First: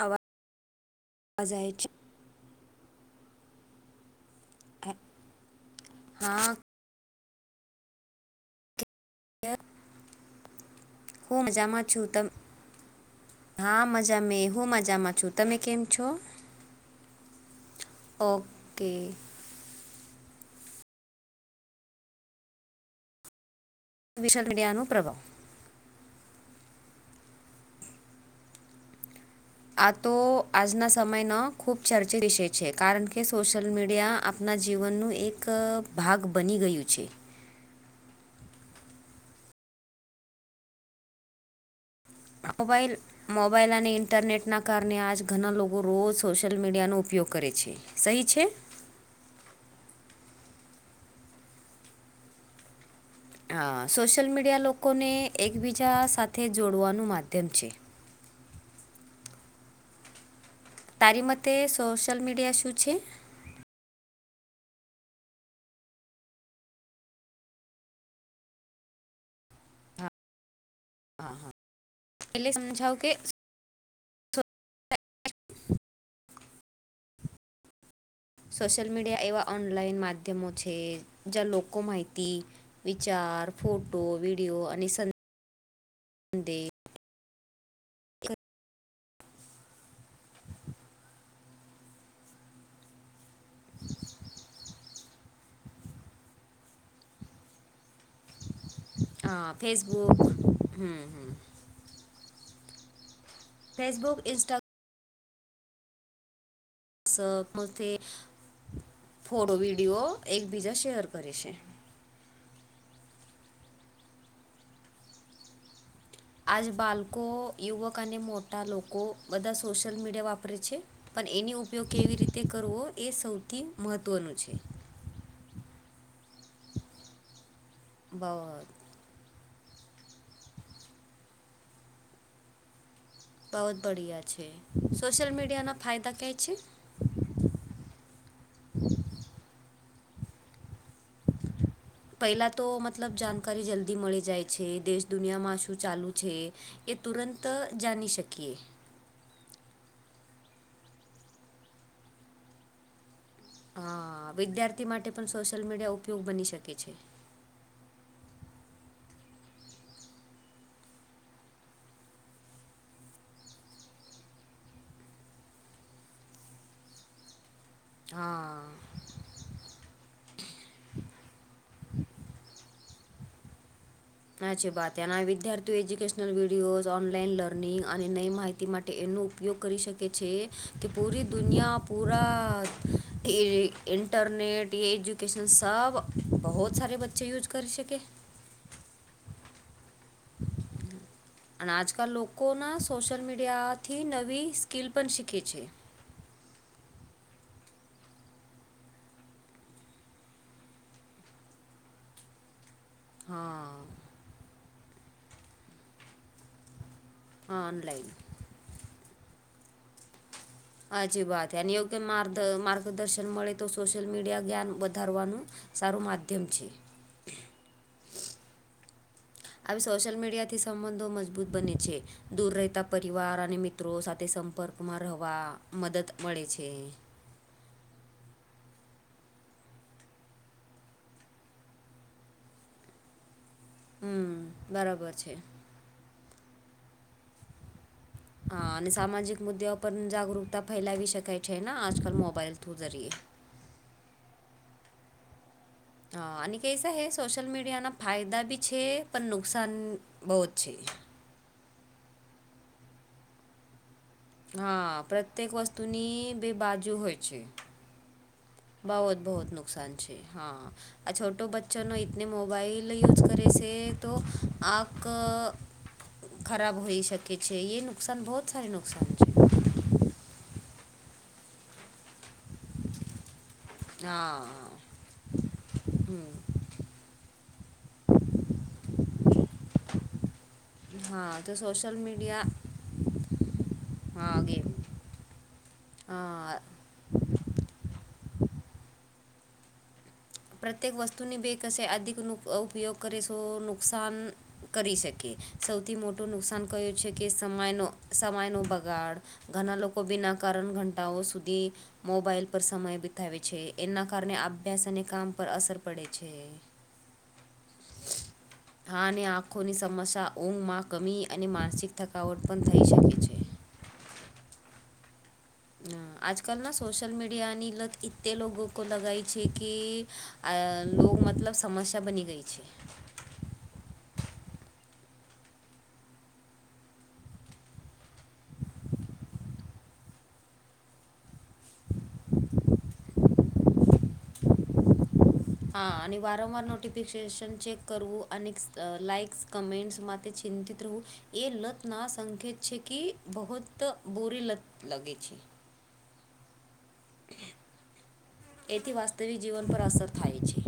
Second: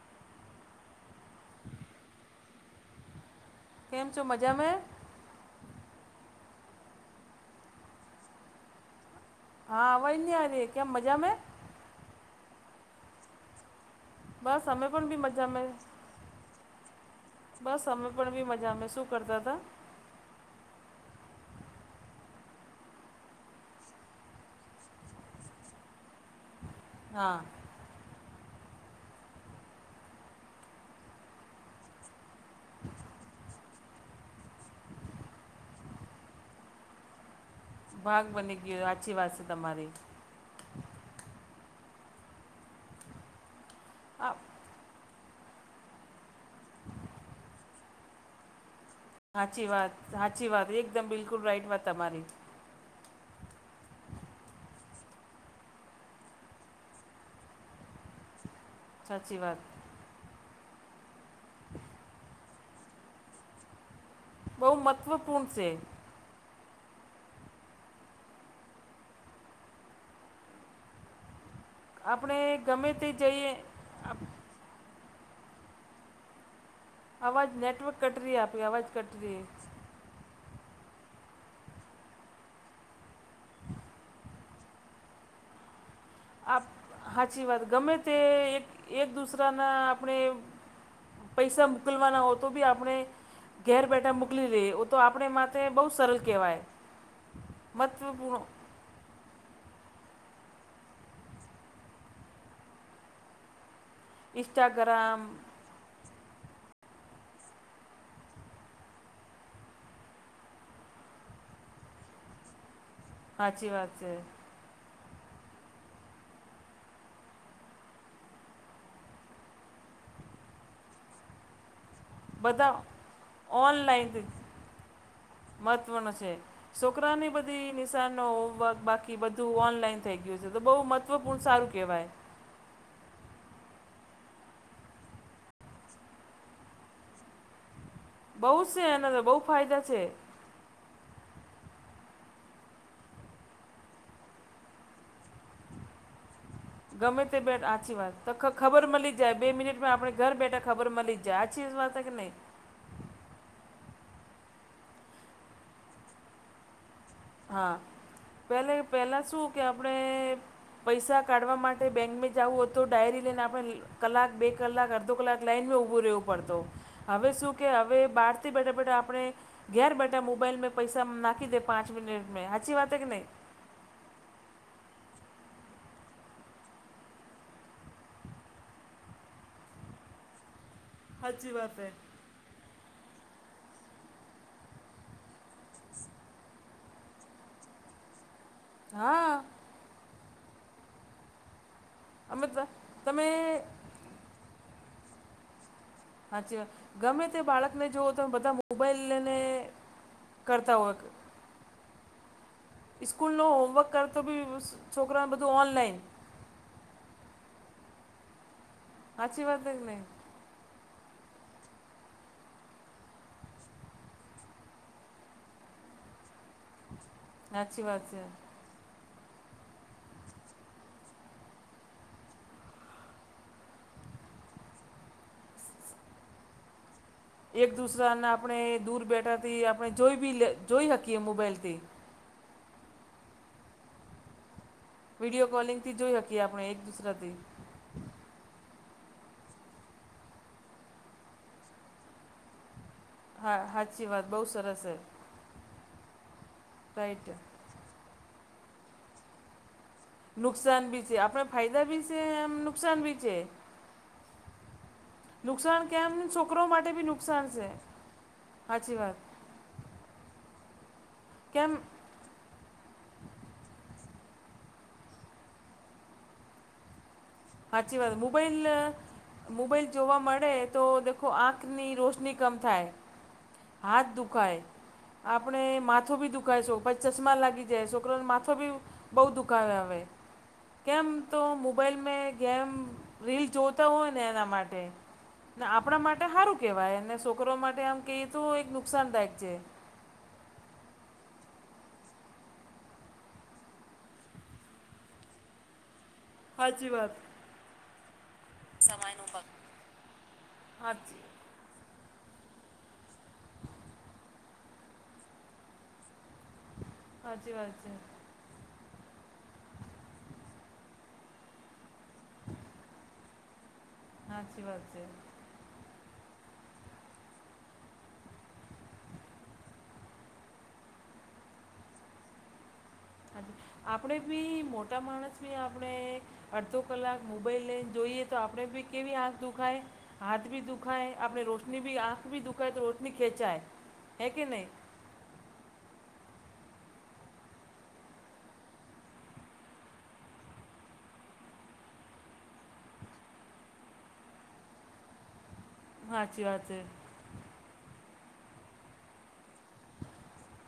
આવા જાય છે કેમ છો મજા મે કે હા [inaudible] હા અવાજ ની આરિયે કયા મજામાં હું મજામાં છું ત હા મજા મે બસ હું અમે પણ મજામાં બી છું મજા તમે મે કેમ છો બસ અમે પણ બી મજા અમે ઓકે શું કરતા હતા વિશલ મીડિયાનું પ્રભાવ હા આ તો આજના સમયનો ખુબ ચર્ચિત વિષય છે કારણ કે સોશિયલ મીડિયા આપના જીવનનું એક ભાગ બની ગયું છે ભાગ બની ગયો આછી વાત છે તમારી મોબાઈલ મોબાઈલ અને આ ઇન્ટરનેટના કારણે આજ ઘણા લોકો રોજ સોશિયલ મીડિયાનો ઉપયોગ કરે છે સહી છે સાાચી વાત સાચી વાત એકદમ બિલકુલ રાઈટ વાત તમારી સોશિયલ મીડિયા લોકોને એકબીજા સાથે જોડવાનું માધ્યમ છે સાચી વાત તારી મતે સોશલ મીડીયા એસ છે બહુ મહત્ત્વપૂર્ણ છે હા હા આપણે એટલે ગમે સમજાવ તે કે જઈએ [inaudible] અવાજ નેટવર્ક કટ ર આપે અવાજ કટ ર માો જ માહિત વિચાર ફોટો વિ તેઓ અનસન આપ સાાચી વાત ગમે તે એક એક દુસરાના આપણે પૈસા મોકલવાના હો તો બી આપણે ઘેર બેઠા મોકલી લે તો આપણે માટેથે બહુ સરળ કહેવાય મહત્ત્વપૂર્ણ હા ફેસબુક હ હ ફેસબુક ઇન્સ્ટાગ્રામ સઅપ મથી ફોટો વિડીયો એકબીજા શેર કરે છે. હાચી વાત છે. આજ બાલકો યુવક અને મોટા લોકો બધા સોશિયલ મીડિયા વાપરે છે પણ એનો ઉપયોગ કેવી રીતે બધા કરવો એ સૌથી મહત્વનું છે. મહત્વનો છે છોકરાની બધી નિશાનનો બ- હોમવર્ક બાક કે બધું ઓનલાઈન થઈ ગયું છે તો બહુ મહત્ત્વપૂર્ણ સારું કહેવાય. બહુત બઢિયા છે સોશિયલ મીડિયા ના ફાયદા કાંઈ છે? બઉ છે એના તો બહુ ફાયદા છે. પહેલા તો મતલબ જાણકારી જલ્દી મળી જાય છે. દેશ દુનિયામાં શું ચાલુ છે એ ગમે તે તુરંત અહ બેટ સાચી જાની વાત તો શકીએ. ખબર મળી જાય બે મિનિટમાં આપડે ઘર બેઠા ખબર મલી જાય આછી વાત કે નહી? હા વિદ્યાર્થી માટે પણ સોશિયલ મીડિયા ઉપયોગ બની શકે છે. હા, પહેલે પહેલાં શું કે આપડે પૈસા કાઢવા માટે બેંક મે જવું હતું ડાયરી લઈને આપડે કલાક બે કલાક અડધો કલાક લાઈનમાં ઉભું રહેવું પડતો. હવે શું કે હવે બાર થી હા બેઠા બેઠા આપણે ઘેર બેઠા મોબાઈલ પૈસા નાખી દે પાંચ મિટ મેં. હાચી વા હે કે નહી? હાચી બાત હૈ. ને આ વિદ્યાર્થીઓ એજ્યુકેશનલ વિડીયોઝ ઓનલાઈન લર્નિંગ અને નઈ માહિતી મા ટે એનો ઉપયોગ કરી શકે છે કે પૂરી સાચી દુનિયા વાત હે પૂરા એ ઇન્ટરનેટ એજ્યુકેશન સબ બહુત સારે બચ્ચે યુઝ કરી શકે. હા. અને આજકાલ અમે લોકોના સોશિયલ તમે મીડિયાથી નવી સ્કીલ પણ શીખે છે. હાચી વાતગમે તે બાળકને જોઓ તમે બધા મોબાઈલ લઈને કરતા હોય સ્કૂલનો હા હોમવર્ક કરતો બી છોકરાને બધું ઓનલાઈન. હા ઓનલાઇન. હાચી વાત હૈ કે નહી? હાચી વાતને એવું કે માર્ માર્ગદર્શન મળે તો સોશિયલ મીડિયા જ્ઞાન વધારવાનું સારું માધ્યમ છે. હાચી વાત છે. આવી સોશિયલ મીડિયાથી સંબંધો મજબૂત બને છે. દૂર રહેતા પરિવાર અને મિત્રો સાથે સંપર્કમાં રહેવા મદદ મળે છે. એક દુસરાને આપણે દૂર બેઠાથી આપણે જોઈ બી જોઈ શકીએ મોબાઈલથી. હમ્મ. વિડિયો કોલિંગ થી જોઈ શકીએ આપણે એક દુસરાથી. હા અને સામાજિક મુદ્દાઓ પર જાગૃકતા ફેલાવી શકાય છે ને આજકાલ મોબાઈલ થ્રુ જરીએ. હા, હાચી વાત બહુ સરસ છે. હા અને કહીસા હે રાઈટ. સોશલ મીડિયા ના ફાયદા બી છે પણ નુકસાન બહુ જ નુકસાન ભી છે આપણે ફાયદા બી છે એમ નુકસાન ભી છે. હા પ્રત્યેક નુકસાન કેમ વસ્તુની બે છોકરો માટે બી નુકસાન છે. સાચી વાત. બહુત બહોત નુકસાન છે. હા આ છોટો કેમ બચ્ચો નો ને મોબાઈલ એ યુઝ કરીએ છે તો આખ ખરાબ હોઈ સકે છે. એે સાચી વાત નુકસાન બહુત મોબાઈલ સારે નુકસાન છે. મોબાઈલ જોવા મળે તો દેખો આંખની રોશની કમ થાય. હાથ દુખાય હા આપણે માથો ભી હમ. દુખાય છે પછી ચશ્મા લાગી જાય છોકરોનો માથો બી બહુ દુખાવે આવે કેમ હા તો સોશિયલ મોબાઈઇલ મે મીડિયા રીલ જોતા હોય ને હા એના ગેમ માટે આપણા માટે સારું હા કે વાને અને છોકરો માટે આમ કહીએ તો એક નુકસાનદાયક છે. પ્રત્યેક વસ્તુની બે કશે અધિક ઉપયોગ કરીશું નુકસાન કરી શકે. સૌથી મોટું નુકસાન સાચી કયું છે વાત કે સમય નો સમય નું બગાડ સાચી ઘણા લોકો બીના કારણ ઘંટાઓ સુધી મોબાઈલ પર સમય બિતાવે છે, એના કારણે અભ્યાસ અને કામ પર અસર પડે છે. હાચી વાત છે. હા અને આંખોની સમસ્યા ઊંઘમાં કમી અને માનસિક થકાવટ પણ થઈ શકે છે. સાચી વાત છે. આજકાલના સોશિયલ મીડિયાની લત એતે લોકો લગાય છે કે લ મતલબ સમસ્યા બની ગઈ છે. આપણે બી મોટા માણસ બી આપણે અડધો કલાક મોબાઈલ લઈને જોઈએ તો આપણે ભી કેવી આંખ દુખાય હાથ ભી દુખાાય આપને રોશની ભી આંખ દુખાાય તો રોશની ખેંચાાય હૈ કે નહી [inaudible] હા અને વારંવાર નોટિફિકેશન ચેક કરવું અને લઇક્સ કમેન્ટ્સ માટે ચિંતિત રહું એ લત ના સંકેત છે કે બહત બોરી લત લગે છે. સાચી વાત છે. એથી વાસ્તવિક જીવન પર અસર થાય છે.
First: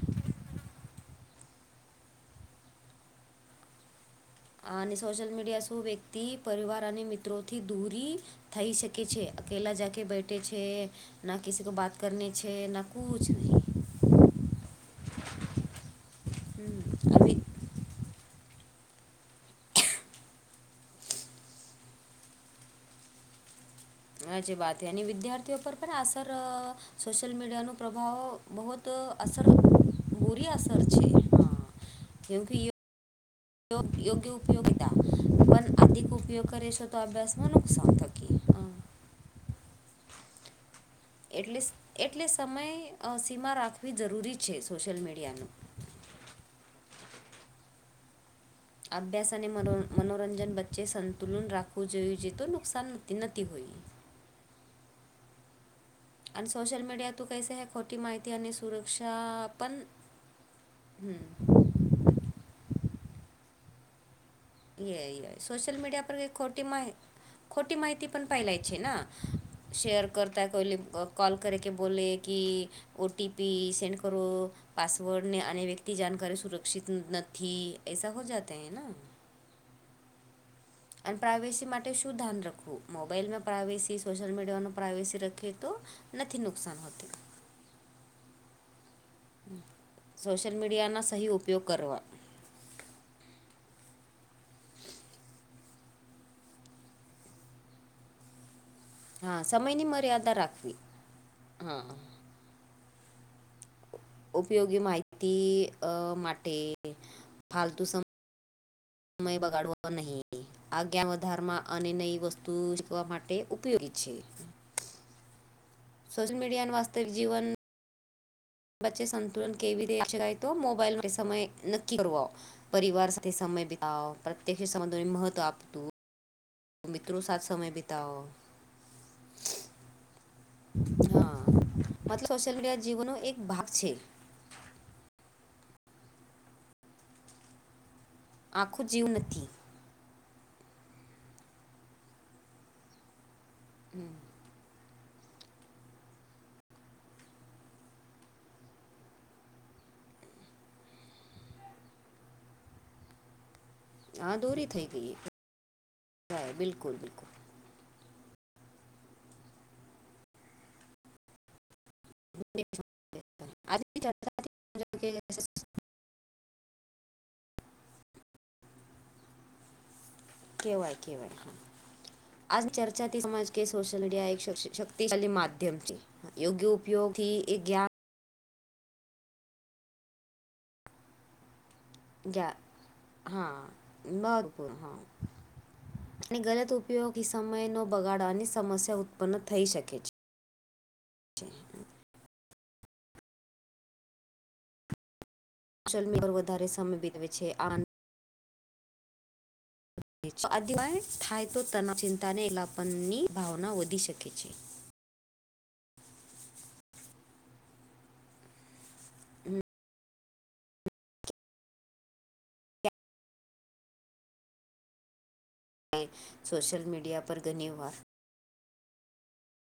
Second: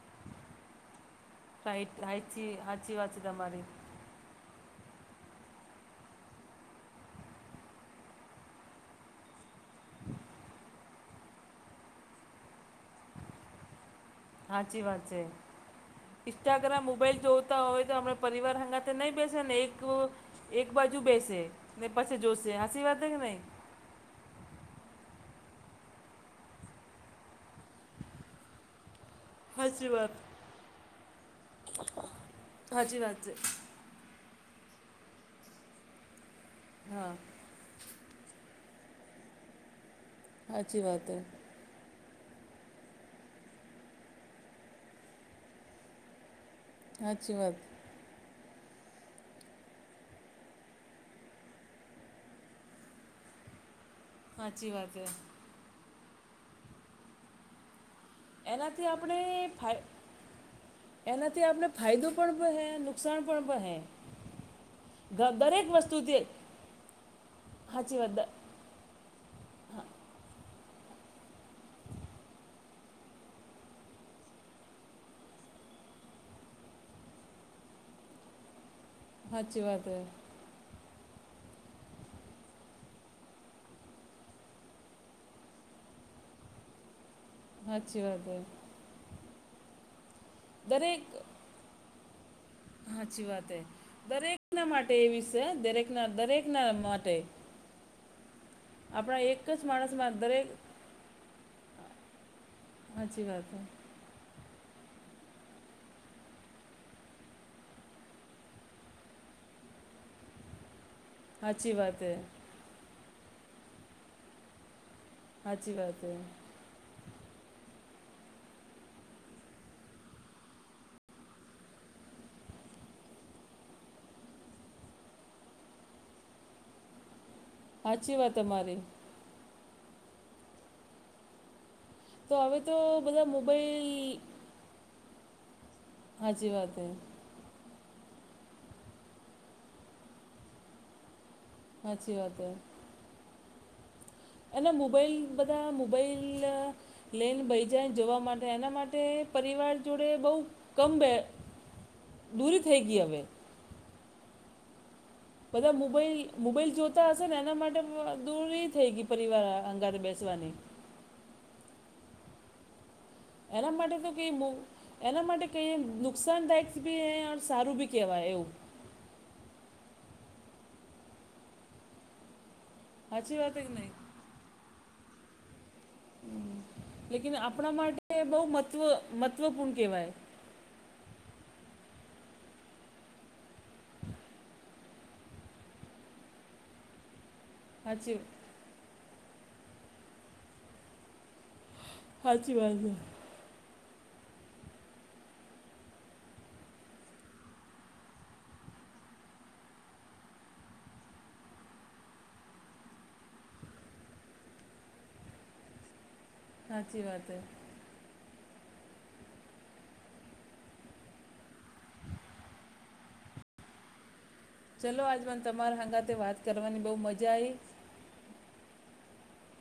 ફ હચી હચી વાચી તમારી અને સોશલ મીડિયા શું વ્યક્તિ પરિવાર અને મિત્રોથી દૂરી થઈ શકે છે અકેલા જકે બેઠે છે. ના કસી કો બાત કરને છે ના કછ સાાચી વાત છે. ઇન્સ્ટાગ્રામ હમ, મોબાઈલ અભી જોતા હોય તો આપ પરિવાર હંગા નહી બેસે ને એક એક બાજુ બેસે ને પછી જોશે હાચી વાત હે કે નઈ હાચી વાત હે એની વિદ્યાર્થીઓ પર પણ અસર સોશિયલ મીડિયાનો પ્રભાવ બહુ જ અ અસર સાચી વાત બૂરી અસર છે કેમ કે [inaudible] યોગ યોગ્ય ઉપયોગીતા પણ [unintelligible] ઉપયોગ કરી છે તો હા અભ્યાસમાં નુકસાન થાય હાચી વાત હે એટલે એટલે સમય અ સીમા રાખવી જરૂરી છે સોશિયલ મીડિયાનું હાચી વાત. અભ્યાસ અને મનો મનોરંજન વચ્ચે સંતુલન રાખવું જોઈએ જે તો નુકસાન નથી હોય. સાચી વાત હે. અને સોશલ મીડિયા તું કૈ સે હે ખોટી માહિતી મતિ અને એનાથી આપણે સુરક્ષા ફાય પણ એનાથી આપણે ફાયદો પણ બ હે નુકસાન પણ બ હે એ દરેક સોશલ મીડિયા પર વસ્તુથી ક ખોટી મા ખોટી સાચી માહિતી વાત પણ ફેલાય છે ના શેયર કરતા કોઈ લ કોલ કર કે બોલે કી ઓ ટી પી સેન્ડ કરો પાસવર્ડ ને આને વ્યક્તિ જાનકારી સુરક્ષિત નથી એસા હો જાતા હૈ ના સાચી વાત હે. અન પ્રાઇવેસી માટે શું ધ્યાન રાખવું મોબાઈલમાં પ્રાઇવેસી સોશિયલ મીડિયાનો પ્રાઇવેસી રખીએ તો નથી નુકસાન હોત સાચી વાત હે. સોશિયલ મીડિયાના સહી ઉપયોગ કરવા હાચી વાત એ દરેકના માટે એવીશે દરેકના દરેકના માટે આપણા એક હા જ સમયની માણસમાં મર્યાદા દરેક રાખવી હા હાચી વાત હે. ઉપયોગી માહિતી અ માટે ફાલતુ સમ સમય બગાડવા નહીં આજ્ઞા વધારમાં સાચી અને વાત નઈ હે વસ્તુ તું [unintelligible] માટે ઉપયોગી છે. હાચી વાત. હે સોશલ મીડિયા ને વાસ્તે જીવન પછે સંતુલન કેવી તો મોબાઈલ સમય નક્કી કર આવો. પરિવાર સાથે સમય બીતાવ પ્રત્યક્ષ સંબંધો ને મહત્વ આપતું તો મિત્રો સાથ સમય સાચી બિતાવો. વાત તમારી હા મતલબ તો સોશિયલ હવે તો મીડિયા જીવનો બધા એક ભાગ છે. મોબાઈલ હાચી વાત હૈ. આખું જીવ નથી. હાચી વાત હૈ. હમ. એ મોબાઈલ બધા મોબાઈલ લઈને ભઈ જાય જોવા માટે એના માટે પરિવાર જોડે બહુ કમ બે દૂરી થઈ ગઈ હવે. હા દોરી થઈ ગઈ. બધા મોબાઈલ મોબાઈલ બિલકુલ જોતા હશે બિલકુલ ને એના માટે દૂરી થઈ ગઈ પરિવાર અંગારે બેસવાની. એના માટે આજની તો કઈ બુ ચર્ચાથી સમજાયું એના માટે કઈ કે દુ. નુકસાનદાયક બી સારું બી કહેવાય એવું. કેવાય કેવાય આજ ચર્ચાથી સાચી સમાજ વાત કે નહીં સોશલ મીડિયા સોશિલ તે ખાલી માધ્યમ છે. યોગ્ય લેકિન ઉપયોગથી એ આપણા જ્ઞાન માટે બહુ મહત્વ મહત્વપૂર્ણ કેવાય. ગયા હા મરપૂર હા અને ગલત ઉપયોગ. સમય નો સાચી બગાડવાની સમસ્યા ઉત્પન્ન થઈ શકે છે. [inaudible] હાચી વાત હે. ચલમી પર વધારે સમય બીતાવે છે આ આદિવાય થાય તો તનાવ ચિંતાને એલાપનની ભાવના વધી શકે છે. સાચી વાત હે. હમ, ચાલો આજમાંન તમારા ક્યારેય સાંગાથે વાત સોશિયલ કરવાની બહુ મીડિયા મજા પર આવી. ઘણી વાર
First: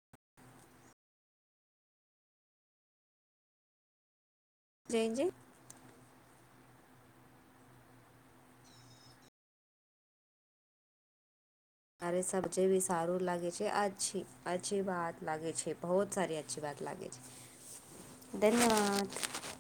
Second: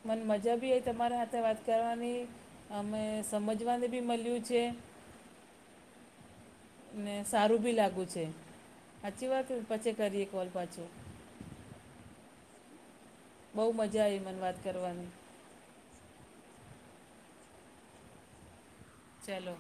મને મજા બી આવી તમારા હાથે વાત કરવાની અમે સમજવાને બી મળ્યું છે. જય જય. [inaudible] ને સારું બી લાગ્યું છે સાચી વાત પછી કરીએ કોલ પાછો. અરે સબજે ભી સારું લાગે છે બહુ મજા આવી અછી મને વાત અચછી કરવાની વાત લાગે છે. બહુ સારી અચછી વાત લાગે છે થેન ચાલો